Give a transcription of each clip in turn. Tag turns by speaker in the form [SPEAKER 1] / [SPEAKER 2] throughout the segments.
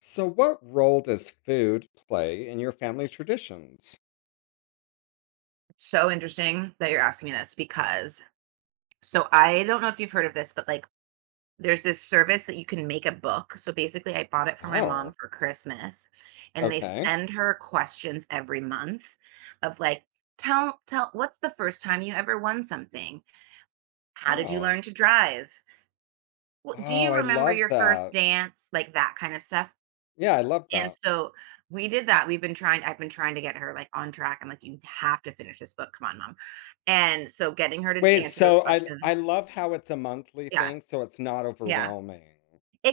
[SPEAKER 1] So, what role does food play in your family traditions?
[SPEAKER 2] So interesting that you're asking me this because I don't know if you've heard of this, but, like, there's this service that you can make a book. So basically, I bought it for my mom
[SPEAKER 1] Oh,
[SPEAKER 2] for Christmas, and they
[SPEAKER 1] okay.
[SPEAKER 2] send her questions every month of like, tell what's the first time you ever won something? How did you
[SPEAKER 1] Oh,
[SPEAKER 2] learn to drive? What, do
[SPEAKER 1] oh,
[SPEAKER 2] you
[SPEAKER 1] I
[SPEAKER 2] remember
[SPEAKER 1] love
[SPEAKER 2] your first
[SPEAKER 1] that.
[SPEAKER 2] dance? Like that kind of stuff.
[SPEAKER 1] Yeah, I love
[SPEAKER 2] And
[SPEAKER 1] that.
[SPEAKER 2] so we did that. I've been trying to get her like on track. I'm like, you have to finish this book. Come on, mom. And so getting her to
[SPEAKER 1] Wait,
[SPEAKER 2] answer those
[SPEAKER 1] so I
[SPEAKER 2] questions.
[SPEAKER 1] I love how it's a monthly
[SPEAKER 2] Yeah.
[SPEAKER 1] thing, so it's not
[SPEAKER 2] Yeah.
[SPEAKER 1] overwhelming.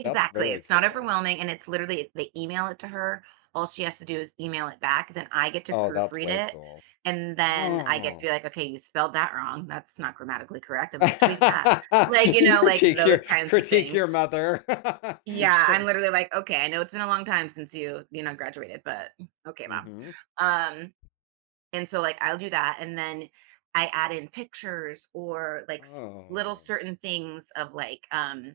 [SPEAKER 1] That's very
[SPEAKER 2] It's not
[SPEAKER 1] cool.
[SPEAKER 2] overwhelming. And it's literally they email it to her. All she has to do is email it back. Then I get to
[SPEAKER 1] Oh, that's
[SPEAKER 2] proofread
[SPEAKER 1] way
[SPEAKER 2] it.
[SPEAKER 1] cool.
[SPEAKER 2] And then I get to
[SPEAKER 1] Oh,
[SPEAKER 2] be like, okay, you spelled that wrong. That's not grammatically correct. I'm gonna tweak that. Like, you
[SPEAKER 1] you
[SPEAKER 2] know, like
[SPEAKER 1] critique
[SPEAKER 2] those
[SPEAKER 1] your
[SPEAKER 2] kinds of
[SPEAKER 1] critique
[SPEAKER 2] things.
[SPEAKER 1] your mother.
[SPEAKER 2] Yeah. I'm literally like, okay, I know it's been a long time since you graduated, but okay, mom.
[SPEAKER 1] hmm
[SPEAKER 2] Um, And so like I'll do that and then I add in pictures or like little
[SPEAKER 1] Oh.
[SPEAKER 2] certain things of like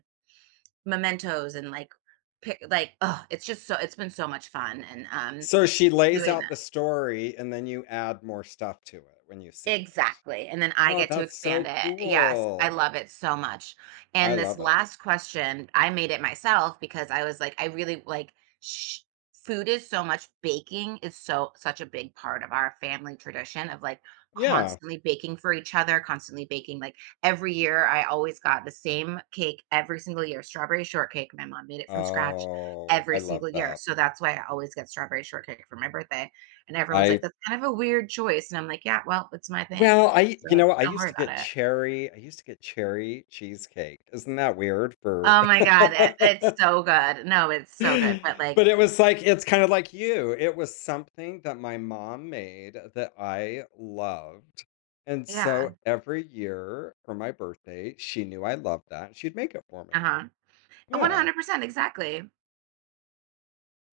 [SPEAKER 2] mementos and like like, oh, it's just so it's been so much fun and
[SPEAKER 1] So she
[SPEAKER 2] Yeah.
[SPEAKER 1] lays
[SPEAKER 2] doing
[SPEAKER 1] out the story and then you add more stuff to it when you see it.
[SPEAKER 2] Exactly, and then I
[SPEAKER 1] Oh,
[SPEAKER 2] get to
[SPEAKER 1] that's so
[SPEAKER 2] expand it. Yes, I
[SPEAKER 1] cool.
[SPEAKER 2] love it so much.
[SPEAKER 1] I
[SPEAKER 2] And this
[SPEAKER 1] love it.
[SPEAKER 2] last question, I made it myself because I was like, I really like sh- food is so much baking is so such a big part of our family tradition of like
[SPEAKER 1] Yeah.
[SPEAKER 2] constantly baking for each other, constantly baking. Like every year, I always got the same cake every single year, strawberry shortcake. My mom made it from scratch
[SPEAKER 1] Oh,
[SPEAKER 2] every
[SPEAKER 1] I love
[SPEAKER 2] single year,
[SPEAKER 1] that.
[SPEAKER 2] so that's why I always get strawberry shortcake for my birthday, and everyone's like,
[SPEAKER 1] I
[SPEAKER 2] "That's kind of a weird choice." And I'm like, "Yeah, well, it's my thing,
[SPEAKER 1] well, I
[SPEAKER 2] so
[SPEAKER 1] you know, I
[SPEAKER 2] don't
[SPEAKER 1] used
[SPEAKER 2] worry
[SPEAKER 1] to
[SPEAKER 2] about
[SPEAKER 1] get
[SPEAKER 2] it."
[SPEAKER 1] cherry, I used to get cherry cheesecake. Isn't that weird for
[SPEAKER 2] Oh my god, it's so good. No, it's so good, but, like,
[SPEAKER 1] But it was like it's kinda like you. It was something that my mom made that I loved, and
[SPEAKER 2] yeah,
[SPEAKER 1] so every year for my birthday, she knew I loved that, she'd make it for me.
[SPEAKER 2] uh-huh.
[SPEAKER 1] Yeah.
[SPEAKER 2] 100%, exactly.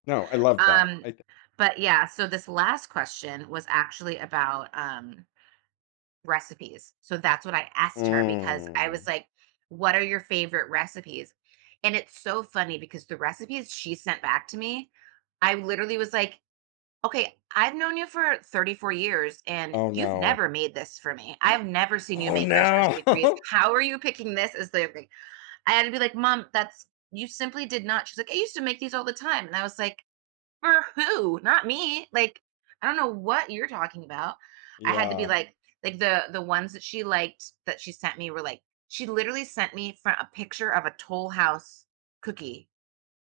[SPEAKER 1] No, I love that.
[SPEAKER 2] Um,
[SPEAKER 1] I th
[SPEAKER 2] but yeah, so this last question was actually about, recipes. So that's what I asked her because I was
[SPEAKER 1] Mm.
[SPEAKER 2] like, "What are your favorite recipes?" And it's so funny because the recipes she sent back to me, I literally was like, okay, I've known you for 34 years and
[SPEAKER 1] Oh,
[SPEAKER 2] you've
[SPEAKER 1] no.
[SPEAKER 2] never made this for me. I've never seen you
[SPEAKER 1] Oh,
[SPEAKER 2] make Rice
[SPEAKER 1] no.
[SPEAKER 2] Krispie treats. How are you picking this as the like, I had to be like, "Mom, that's you simply did not." She's like, "I used to make these all the time." And I was like, "For who? Not me." Like, I don't know what you're talking about. I had to be
[SPEAKER 1] Yeah.
[SPEAKER 2] like the ones that she liked that she sent me were like, she literally sent me fro a picture of a Toll House cookie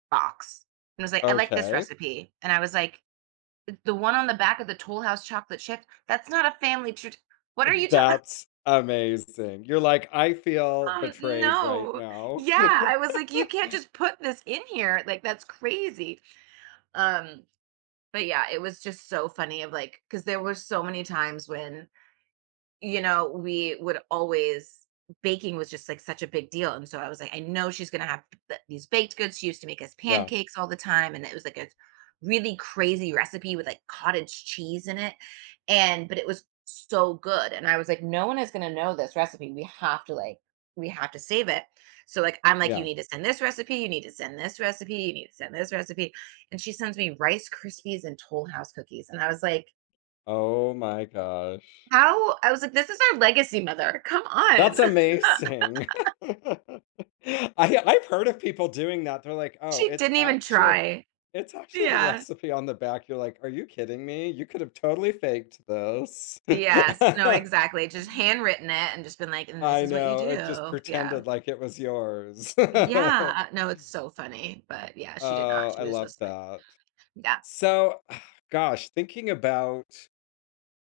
[SPEAKER 2] box and was like, "I like this
[SPEAKER 1] Okay.
[SPEAKER 2] recipe." And I was like, the one on the back of the Toll House chocolate chip, that's not a family trad what are you talking?
[SPEAKER 1] That's amazing. You're like, "I feel betrayed right
[SPEAKER 2] No.
[SPEAKER 1] now."
[SPEAKER 2] Yeah, I was like, "You can't just put this in here, like, that's crazy." Um, but yeah, it was just so funny of, like, because there were so many times when, you know, we would always baking was just like such a big deal. And so I was like, I know she's gonna have these baked goods. She used to make us
[SPEAKER 1] Yeah,
[SPEAKER 2] pancakes all the time, and it was like a really crazy recipe with like cottage cheese in it. And but it was so good. And I was like, no one is gonna know this recipe. We have to save it. So like I'm like, you
[SPEAKER 1] yeah.
[SPEAKER 2] need to send this recipe, you need to send this recipe, you need to send this recipe. And she sends me Rice Krispies and Toll House cookies. And I was like,
[SPEAKER 1] Oh my gosh.
[SPEAKER 2] how I was like, "This is our legacy mother, come on."
[SPEAKER 1] That's amazing. I I've heard of people doing that. They're like, "Oh,
[SPEAKER 2] She
[SPEAKER 1] it's
[SPEAKER 2] didn't even
[SPEAKER 1] actually
[SPEAKER 2] try.
[SPEAKER 1] it's actually the
[SPEAKER 2] Yeah.
[SPEAKER 1] recipe on the back." You're like, "Are you kidding me? You could have totally faked this."
[SPEAKER 2] Yes. No, exactly, just handwritten it and just been like, "And this
[SPEAKER 1] I
[SPEAKER 2] is what you
[SPEAKER 1] know, it just
[SPEAKER 2] do." Yeah.
[SPEAKER 1] pretended like it was yours.
[SPEAKER 2] Yeah, no, it's so funny, but yeah, she did not,
[SPEAKER 1] Oh,
[SPEAKER 2] she
[SPEAKER 1] I
[SPEAKER 2] was
[SPEAKER 1] love
[SPEAKER 2] just like,
[SPEAKER 1] that.
[SPEAKER 2] yeah.
[SPEAKER 1] So, gosh, thinking about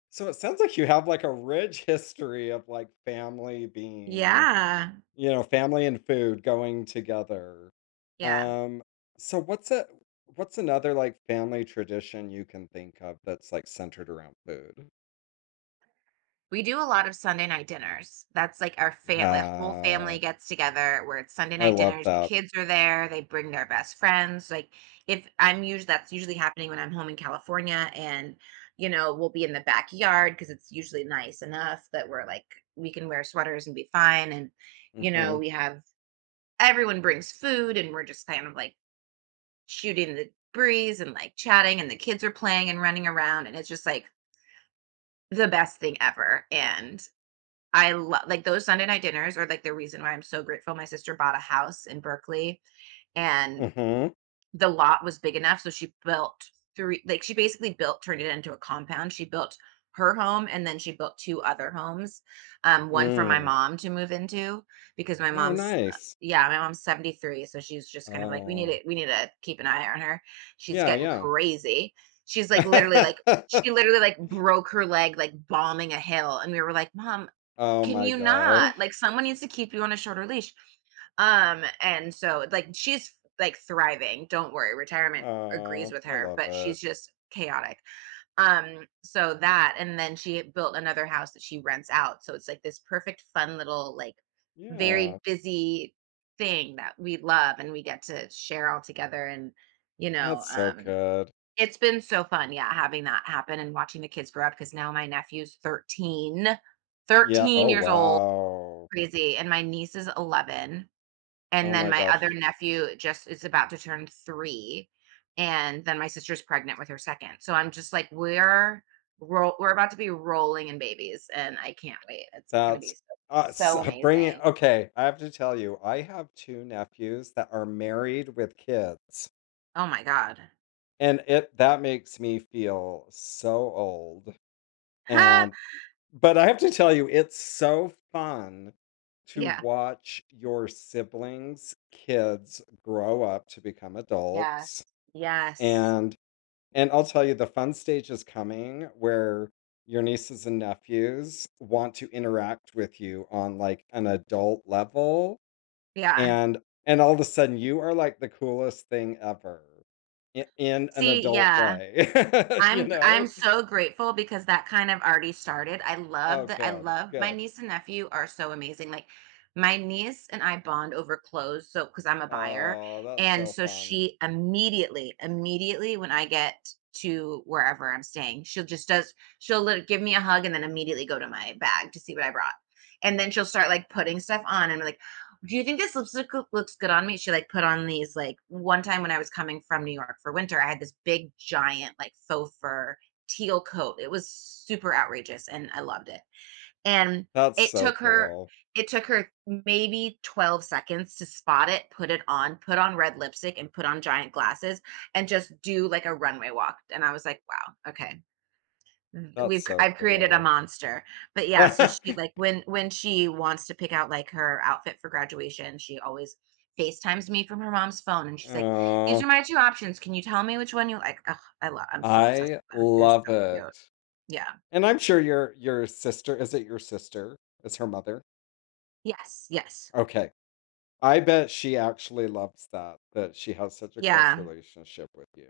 [SPEAKER 1] so it sounds like you have, like, a rich history of, like, family being.
[SPEAKER 2] Yeah.
[SPEAKER 1] You know, family and food going together.
[SPEAKER 2] Yeah.
[SPEAKER 1] Um, so, what's another like family tradition you can think of that's like centered around food?
[SPEAKER 2] We do a lot of Sunday night dinners. That's like our family whole
[SPEAKER 1] Ah,
[SPEAKER 2] family gets together where it's Sunday
[SPEAKER 1] I
[SPEAKER 2] night
[SPEAKER 1] love
[SPEAKER 2] dinners. The
[SPEAKER 1] that.
[SPEAKER 2] kids are there, they bring their best friends. Like if I'm usually that's usually happening when I'm home in California, and you know, we'll be in the backyard because it's usually nice enough that we're like we can wear sweaters and be fine, and you
[SPEAKER 1] hmm
[SPEAKER 2] know, we have everyone brings food and we're just kind of like shooting the breeze and like chatting and the kids are playing and running around and it's just like the best thing ever. And I love like those Sunday night dinners are like the reason why I'm so grateful. My sister bought a house in Berkeley, and
[SPEAKER 1] hmm
[SPEAKER 2] the lot was big enough. So she built three, like she basically built, turned it into a compound. She built her home and then she built two other homes, one for my
[SPEAKER 1] Mm.
[SPEAKER 2] mom to move into because my
[SPEAKER 1] Oh, nice.
[SPEAKER 2] mom's 73. So she's just kind of like, we need to,
[SPEAKER 1] Oh,
[SPEAKER 2] keep an eye on her. She's
[SPEAKER 1] yeah,
[SPEAKER 2] getting
[SPEAKER 1] yeah.
[SPEAKER 2] crazy. She's like literally like, she literally like broke her leg like bombing a hill and we were like mom
[SPEAKER 1] Oh
[SPEAKER 2] can
[SPEAKER 1] my
[SPEAKER 2] you not? Like,
[SPEAKER 1] gosh.
[SPEAKER 2] someone needs to keep you on a shorter leash. And so, like, she's like thriving. Don't worry, retirement agrees
[SPEAKER 1] Oh,
[SPEAKER 2] with
[SPEAKER 1] I
[SPEAKER 2] her,
[SPEAKER 1] love
[SPEAKER 2] but she's
[SPEAKER 1] it.
[SPEAKER 2] just chaotic. So that, and then she built another house that she rents out. So it's like this perfect, fun little, like,
[SPEAKER 1] Yeah,
[SPEAKER 2] very busy thing that we love and we get to share all together. And, you know,
[SPEAKER 1] that's so good.
[SPEAKER 2] it's been so fun, yeah, having that happen and watching the kids grow up because now my
[SPEAKER 1] Yeah.
[SPEAKER 2] thirteen
[SPEAKER 1] Oh,
[SPEAKER 2] years old,
[SPEAKER 1] wow.
[SPEAKER 2] crazy, and my niece is 11, and
[SPEAKER 1] Oh
[SPEAKER 2] then
[SPEAKER 1] my
[SPEAKER 2] my other
[SPEAKER 1] gosh.
[SPEAKER 2] nephew just is about to turn 3, and then my sister's pregnant with her 2nd, so I'm just like, we're about to be rolling in babies, and I can't wait, it's gonna be
[SPEAKER 1] That's
[SPEAKER 2] so
[SPEAKER 1] uh, s-
[SPEAKER 2] so amazing.
[SPEAKER 1] bringing. Okay, I have to tell you, I have two nephews that are married with kids,
[SPEAKER 2] Oh my god.
[SPEAKER 1] and it that makes me feel so old. And but I have to tell you, it's so fun to
[SPEAKER 2] Yeah.
[SPEAKER 1] watch your siblings' kids grow up to become
[SPEAKER 2] Yeah.
[SPEAKER 1] adults
[SPEAKER 2] Yes. Yes.
[SPEAKER 1] and. And I'll tell you, the fun stage is coming where your nieces and nephews want to interact with you on like an adult level.
[SPEAKER 2] Yeah.
[SPEAKER 1] And and all of a sudden you are like the coolest thing ever in an
[SPEAKER 2] See,
[SPEAKER 1] adult
[SPEAKER 2] yeah.
[SPEAKER 1] way. you
[SPEAKER 2] I'm
[SPEAKER 1] know?
[SPEAKER 2] so grateful because that kind of already started.
[SPEAKER 1] Oh
[SPEAKER 2] I
[SPEAKER 1] good,
[SPEAKER 2] love my
[SPEAKER 1] good.
[SPEAKER 2] niece and nephew are so amazing. Like my niece and I bond over clothes, so because I'm a buyer.
[SPEAKER 1] Oh, that's
[SPEAKER 2] And
[SPEAKER 1] so
[SPEAKER 2] so
[SPEAKER 1] fun.
[SPEAKER 2] immediately when I get to wherever I'm staying, she'll just does she'll give me a hug and then immediately go to my bag to see what I brought. And then she'll start like putting stuff on and like do you think this lipstick looks good on me? She like put on these like one time when I was coming from New York for winter, I had this big giant like faux fur teal coat. It was super outrageous and I loved it. And
[SPEAKER 1] That's
[SPEAKER 2] it
[SPEAKER 1] so
[SPEAKER 2] took her
[SPEAKER 1] cool.
[SPEAKER 2] it took her maybe 12 seconds to spot it, put it on, put on red lipstick and put on giant glasses and just do like a runway walk. And I was like, wow, okay. Th
[SPEAKER 1] That's
[SPEAKER 2] we've I
[SPEAKER 1] so
[SPEAKER 2] I've created a
[SPEAKER 1] cool.
[SPEAKER 2] monster, but yeah, so she like, when she wants to pick out, like, her outfit for graduation, she always FaceTimes me from her mom's phone, and she's like, "These are
[SPEAKER 1] oh,
[SPEAKER 2] my 2 options, can you tell me which one you like?" Ugh, I'm so obsessed
[SPEAKER 1] I
[SPEAKER 2] with them, they're
[SPEAKER 1] love
[SPEAKER 2] so
[SPEAKER 1] it.
[SPEAKER 2] cute. Yeah.
[SPEAKER 1] And I'm sure your sister, is it your sister? Is her mother?
[SPEAKER 2] Yes, yes.
[SPEAKER 1] Okay. I bet she actually loves that, that she has such a close
[SPEAKER 2] Yeah,
[SPEAKER 1] relationship with you.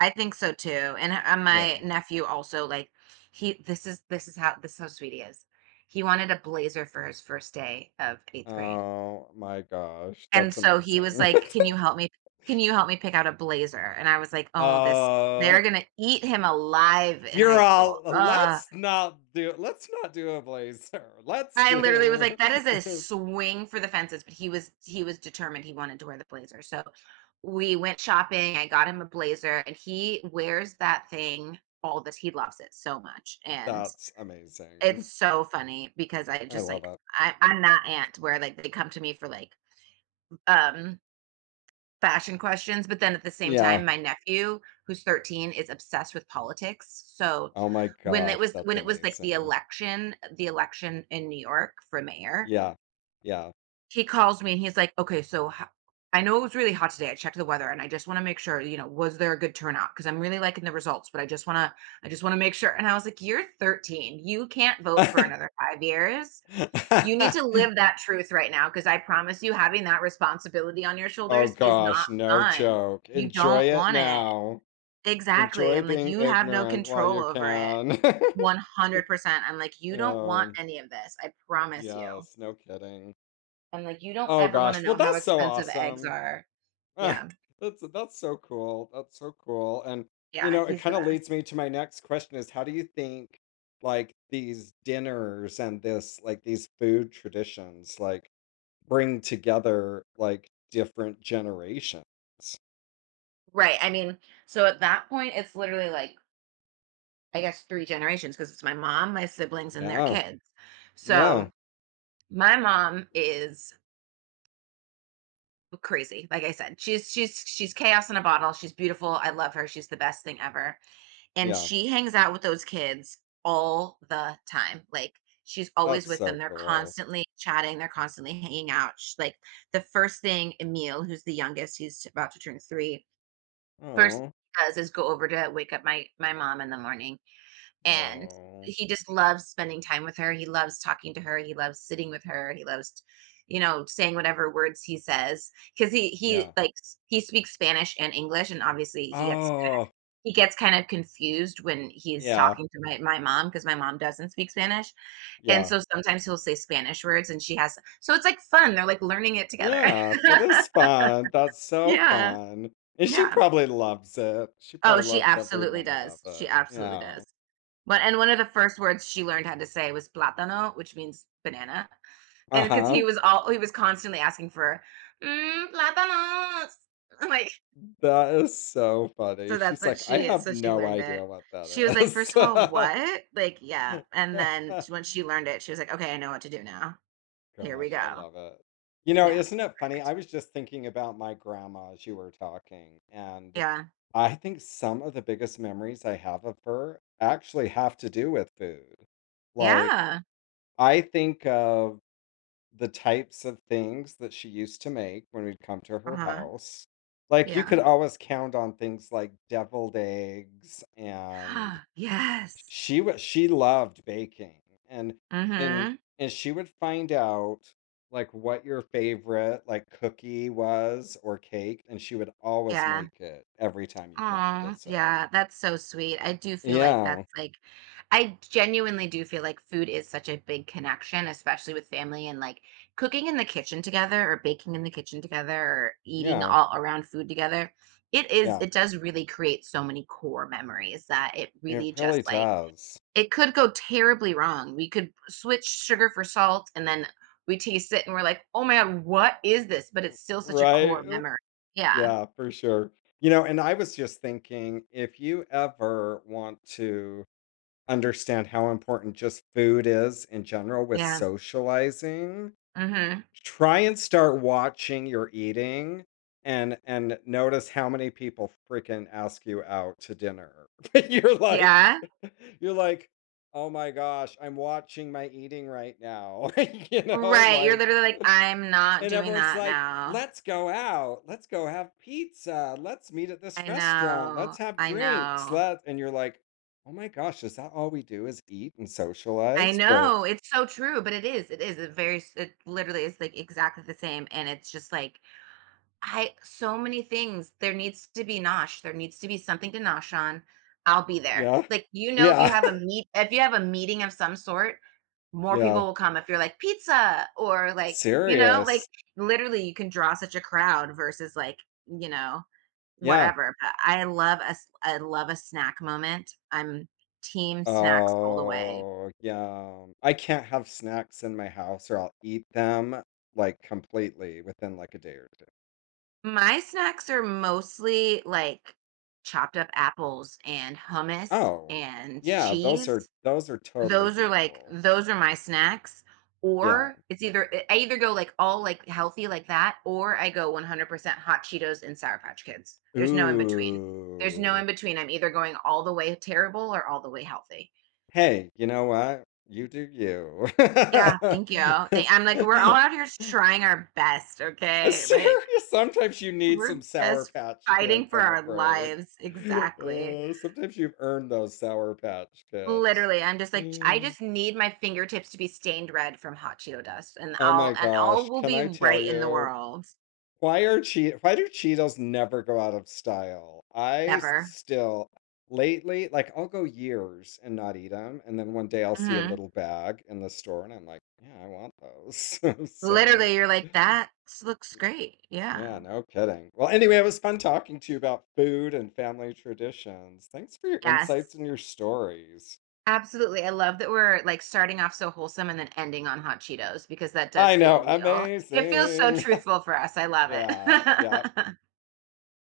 [SPEAKER 2] I think so too, and,
[SPEAKER 1] Yeah.
[SPEAKER 2] my nephew also, like, he this is this is how sweet he is. He wanted a blazer for his first day of 8th grade.
[SPEAKER 1] Oh my gosh,
[SPEAKER 2] And
[SPEAKER 1] that's
[SPEAKER 2] so he was
[SPEAKER 1] amazing.
[SPEAKER 2] like, Can you help me pick out a blazer?" And I was like, "Oh, this they're
[SPEAKER 1] Oh,
[SPEAKER 2] gonna eat him alive in high
[SPEAKER 1] you're
[SPEAKER 2] school."
[SPEAKER 1] all,
[SPEAKER 2] Ugh.
[SPEAKER 1] let's not do a blazer. Let's
[SPEAKER 2] I literally was
[SPEAKER 1] do.
[SPEAKER 2] like, "That is a swing for the fences," but he was determined he wanted to wear the blazer. So we went shopping, I got him a blazer, and he wears that thing all this he loves it so much. And
[SPEAKER 1] That's
[SPEAKER 2] it's
[SPEAKER 1] amazing.
[SPEAKER 2] so funny because I
[SPEAKER 1] I
[SPEAKER 2] just
[SPEAKER 1] love
[SPEAKER 2] like
[SPEAKER 1] it.
[SPEAKER 2] I, I'm not aunt where like they come to me for like um fashion questions, but then at the same time,
[SPEAKER 1] Yeah.
[SPEAKER 2] my nephew, who's 13, is obsessed with politics. So
[SPEAKER 1] Oh my
[SPEAKER 2] when it
[SPEAKER 1] gosh,
[SPEAKER 2] was when
[SPEAKER 1] that's
[SPEAKER 2] it was, like, the
[SPEAKER 1] amazing.
[SPEAKER 2] election in New York for mayor,
[SPEAKER 1] Yeah. Yeah.
[SPEAKER 2] he calls me and he's like, "Okay, so ho I know it was really hot today, I checked the weather, and I just wanna make sure, you know, was there a good turnout? Because 'Cause I'm really liking the results, but I just wanna make sure." And I was like, "You're 13, you can't vote for another 5 years. You need to live that truth right now because I promise you having that responsibility on your
[SPEAKER 1] Oh
[SPEAKER 2] shoulders is not
[SPEAKER 1] gosh, no
[SPEAKER 2] fun.
[SPEAKER 1] joke.
[SPEAKER 2] You
[SPEAKER 1] Enjoy
[SPEAKER 2] don't
[SPEAKER 1] it
[SPEAKER 2] want it."
[SPEAKER 1] now.
[SPEAKER 2] Exactly.
[SPEAKER 1] Enjoy
[SPEAKER 2] I'm like,
[SPEAKER 1] being
[SPEAKER 2] you have no
[SPEAKER 1] ignorant while
[SPEAKER 2] control
[SPEAKER 1] you
[SPEAKER 2] over it.
[SPEAKER 1] can.
[SPEAKER 2] 100%. I'm like, you don't want
[SPEAKER 1] um,
[SPEAKER 2] any of this. I promise you.
[SPEAKER 1] yes, no kidding.
[SPEAKER 2] I'm like, you don't
[SPEAKER 1] Oh
[SPEAKER 2] ever want to
[SPEAKER 1] gosh, well
[SPEAKER 2] know how
[SPEAKER 1] that's so
[SPEAKER 2] expensive eggs
[SPEAKER 1] awesome.
[SPEAKER 2] are.
[SPEAKER 1] Ah,
[SPEAKER 2] Yeah.
[SPEAKER 1] that's so cool. That's so cool. And you
[SPEAKER 2] Yeah.
[SPEAKER 1] know, it
[SPEAKER 2] He's the
[SPEAKER 1] kind of
[SPEAKER 2] best.
[SPEAKER 1] leads me to my next question is how do you think like these dinners and this like these food traditions like bring together like different generations?
[SPEAKER 2] Right. I mean, so at that point, it's literally like, I guess, three generations because it's my mom, my siblings, and their
[SPEAKER 1] Yeah.
[SPEAKER 2] kids. So
[SPEAKER 1] Yeah.
[SPEAKER 2] my mom is crazy. Like I said, she's chaos in a bottle. She's beautiful. I love her. She's the best thing ever. And
[SPEAKER 1] Yeah.
[SPEAKER 2] she hangs out with those kids all the time. Like she's always
[SPEAKER 1] That's
[SPEAKER 2] with them.
[SPEAKER 1] so
[SPEAKER 2] They're
[SPEAKER 1] cool.
[SPEAKER 2] constantly chatting. They're constantly hanging out. Sh like The first thing Emil, who's the youngest, he's about to turn three, first thing
[SPEAKER 1] Oh,
[SPEAKER 2] he does is go over to wake up my mom in the morning, and
[SPEAKER 1] oh,
[SPEAKER 2] he just loves spending time with her. He loves talking to her. He loves sitting with her. He loves, you know, saying whatever words he says because he he
[SPEAKER 1] yeah.
[SPEAKER 2] like s- he speaks Spanish and English, and obviously
[SPEAKER 1] Oh,
[SPEAKER 2] he gets kind of confused when he's
[SPEAKER 1] yeah,
[SPEAKER 2] talking to my mom because my mom doesn't speak Spanish, and
[SPEAKER 1] yeah,
[SPEAKER 2] so sometimes he'll say Spanish words, and she has so it's like fun. They're like learning it together.
[SPEAKER 1] yeah. That is fun. That's so
[SPEAKER 2] Yeah.
[SPEAKER 1] fun. And she
[SPEAKER 2] Yeah.
[SPEAKER 1] probably loves it. She
[SPEAKER 2] Oh,
[SPEAKER 1] probably
[SPEAKER 2] she
[SPEAKER 1] loves every
[SPEAKER 2] absolutely
[SPEAKER 1] minute of
[SPEAKER 2] does. She
[SPEAKER 1] it.
[SPEAKER 2] absolutely
[SPEAKER 1] Yeah.
[SPEAKER 2] does. But and one of the first words she learned how to say was plátano, which means banana. And
[SPEAKER 1] Uh
[SPEAKER 2] because he
[SPEAKER 1] huh.
[SPEAKER 2] was all he was constantly asking for plátanos. Like,
[SPEAKER 1] That is so funny.
[SPEAKER 2] so that's
[SPEAKER 1] She's
[SPEAKER 2] what
[SPEAKER 1] like, I have
[SPEAKER 2] She
[SPEAKER 1] no
[SPEAKER 2] learned it.
[SPEAKER 1] idea what
[SPEAKER 2] She was
[SPEAKER 1] that
[SPEAKER 2] like, first
[SPEAKER 1] is.
[SPEAKER 2] of all, what? Like, yeah. And then once she learned it, she was like, okay, I know what to do now. Here we
[SPEAKER 1] Gosh,
[SPEAKER 2] go.
[SPEAKER 1] I love it. You know,
[SPEAKER 2] Yeah.
[SPEAKER 1] isn't it funny? I
[SPEAKER 2] Perfect.
[SPEAKER 1] was just thinking about my grandma as you were talking, and
[SPEAKER 2] Yeah.
[SPEAKER 1] I think some of the biggest memories I have of her actually have to do with food. Like,
[SPEAKER 2] Yeah.
[SPEAKER 1] I think of the types of things that she used to make when we'd come to her
[SPEAKER 2] Uh-huh.
[SPEAKER 1] house. Like, you
[SPEAKER 2] Yeah.
[SPEAKER 1] could always count on things like deviled eggs, and
[SPEAKER 2] Yes.
[SPEAKER 1] she wa she loved baking, and and
[SPEAKER 2] Mm-hmm.
[SPEAKER 1] and she would find out like what your favorite like cookie was or cake, and she would always
[SPEAKER 2] Yeah.
[SPEAKER 1] make it every time you came to
[SPEAKER 2] Aw,
[SPEAKER 1] visit.
[SPEAKER 2] yeah, that's so sweet.
[SPEAKER 1] Yeah,
[SPEAKER 2] I genuinely do feel like food is such a big connection, especially with family and like cooking in the kitchen together or baking in the kitchen together or eating
[SPEAKER 1] yeah,
[SPEAKER 2] all around food together. It is,
[SPEAKER 1] yeah.
[SPEAKER 2] it does really create so many core memories that it
[SPEAKER 1] It
[SPEAKER 2] really just
[SPEAKER 1] really
[SPEAKER 2] like
[SPEAKER 1] does.
[SPEAKER 2] it could go terribly wrong. We could switch sugar for salt and then we taste it and we're like, oh my God, what is this? But it's still such a
[SPEAKER 1] Right?
[SPEAKER 2] core memory. Yeah.
[SPEAKER 1] Yeah, for sure. You know, and I was just thinking if you ever want to understand how important just food is in general with
[SPEAKER 2] Yeah.
[SPEAKER 1] socializing,
[SPEAKER 2] Mm-hmm.
[SPEAKER 1] try and start watching your eating and notice how many people freaking ask you out to dinner. You're like
[SPEAKER 2] Yeah.
[SPEAKER 1] you're like, "Oh my gosh, I'm watching my eating right now." You know,
[SPEAKER 2] Right, you're
[SPEAKER 1] like.
[SPEAKER 2] literally like, "I'm not
[SPEAKER 1] And
[SPEAKER 2] doing
[SPEAKER 1] everyone's
[SPEAKER 2] that
[SPEAKER 1] like,
[SPEAKER 2] now."
[SPEAKER 1] "Let's go out. Let's go have pizza. Let's meet at this
[SPEAKER 2] I
[SPEAKER 1] restaurant.
[SPEAKER 2] know,
[SPEAKER 1] Let's have
[SPEAKER 2] I
[SPEAKER 1] drinks.
[SPEAKER 2] know,
[SPEAKER 1] Let" and you're like, "Oh my gosh, is that all we do is eat and
[SPEAKER 2] I
[SPEAKER 1] socialize?"
[SPEAKER 2] know,
[SPEAKER 1] But
[SPEAKER 2] it's so true, but it is, it is, it very s it literally is, like, exactly the same, and it's just like, I so many things. There needs to be nosh. There needs to be something to nosh on. I'll be there.
[SPEAKER 1] yeah.
[SPEAKER 2] Like, you know, if you
[SPEAKER 1] Yeah.
[SPEAKER 2] have a meeting of some sort, more people
[SPEAKER 1] Yeah.
[SPEAKER 2] will come if you're like pizza or like, you know, like
[SPEAKER 1] Serious.
[SPEAKER 2] literally you can draw such a crowd versus like, you know,
[SPEAKER 1] Yeah.
[SPEAKER 2] whatever. But I love a snack moment. I'm team snacks all the way.
[SPEAKER 1] Oh, yeah. I can't have snacks in my house or I'll eat them like completely within like a day or two.
[SPEAKER 2] My snacks are mostly like chopped up apples and hummus
[SPEAKER 1] Oh.
[SPEAKER 2] and
[SPEAKER 1] Yeah, those are
[SPEAKER 2] cheese.
[SPEAKER 1] those are totally doable.
[SPEAKER 2] Those are my snacks.
[SPEAKER 1] Yeah.
[SPEAKER 2] Or it's either I either go like all like healthy like that, or I go 100% hot Cheetos and Sour Patch Kids. There's no in between. There's no
[SPEAKER 1] Ooh.
[SPEAKER 2] in between. I'm either going all the way terrible or all the way healthy.
[SPEAKER 1] Hey, you know what? You do you.
[SPEAKER 2] Yeah, thank you. I'm like we're all out here trying our best.
[SPEAKER 1] A
[SPEAKER 2] Okay, like
[SPEAKER 1] serious, sometimes you need
[SPEAKER 2] we're
[SPEAKER 1] some Sour
[SPEAKER 2] just
[SPEAKER 1] Patch
[SPEAKER 2] fighting
[SPEAKER 1] Kids,
[SPEAKER 2] for
[SPEAKER 1] I'm
[SPEAKER 2] our
[SPEAKER 1] afraid.
[SPEAKER 2] lives. Exactly.
[SPEAKER 1] Sometimes you've earned those Sour Patch Kids.
[SPEAKER 2] Literally, I'm just like, I
[SPEAKER 1] Mm.
[SPEAKER 2] just need my fingertips to be stained red from hot Cheeto dust, and
[SPEAKER 1] Oh my
[SPEAKER 2] all
[SPEAKER 1] gosh,
[SPEAKER 2] will
[SPEAKER 1] can
[SPEAKER 2] be
[SPEAKER 1] I tell
[SPEAKER 2] right in the
[SPEAKER 1] you?
[SPEAKER 2] world. Wow.
[SPEAKER 1] Why are che? Why do Cheetos never go out of style? I
[SPEAKER 2] Never.
[SPEAKER 1] still lately, like, I'll go years and not eat them, and then one day I'll see a
[SPEAKER 2] Mhm.
[SPEAKER 1] little bag in the store, and I'm like, "Yeah, I want those." So,
[SPEAKER 2] Literally, you're like, " looks great." Yeah.
[SPEAKER 1] yeah, no kidding. Well, anyway, it was fun talking to you about food and family traditions. Thanks for your
[SPEAKER 2] Yes.
[SPEAKER 1] insights and your stories.
[SPEAKER 2] Absolutely. I love that we're, like, starting off so wholesome and then ending on hot Cheetos because that does
[SPEAKER 1] I know,
[SPEAKER 2] feel real. It feels so
[SPEAKER 1] amazing.
[SPEAKER 2] truthful for us. I love
[SPEAKER 1] Yeah, yeah.
[SPEAKER 2] it.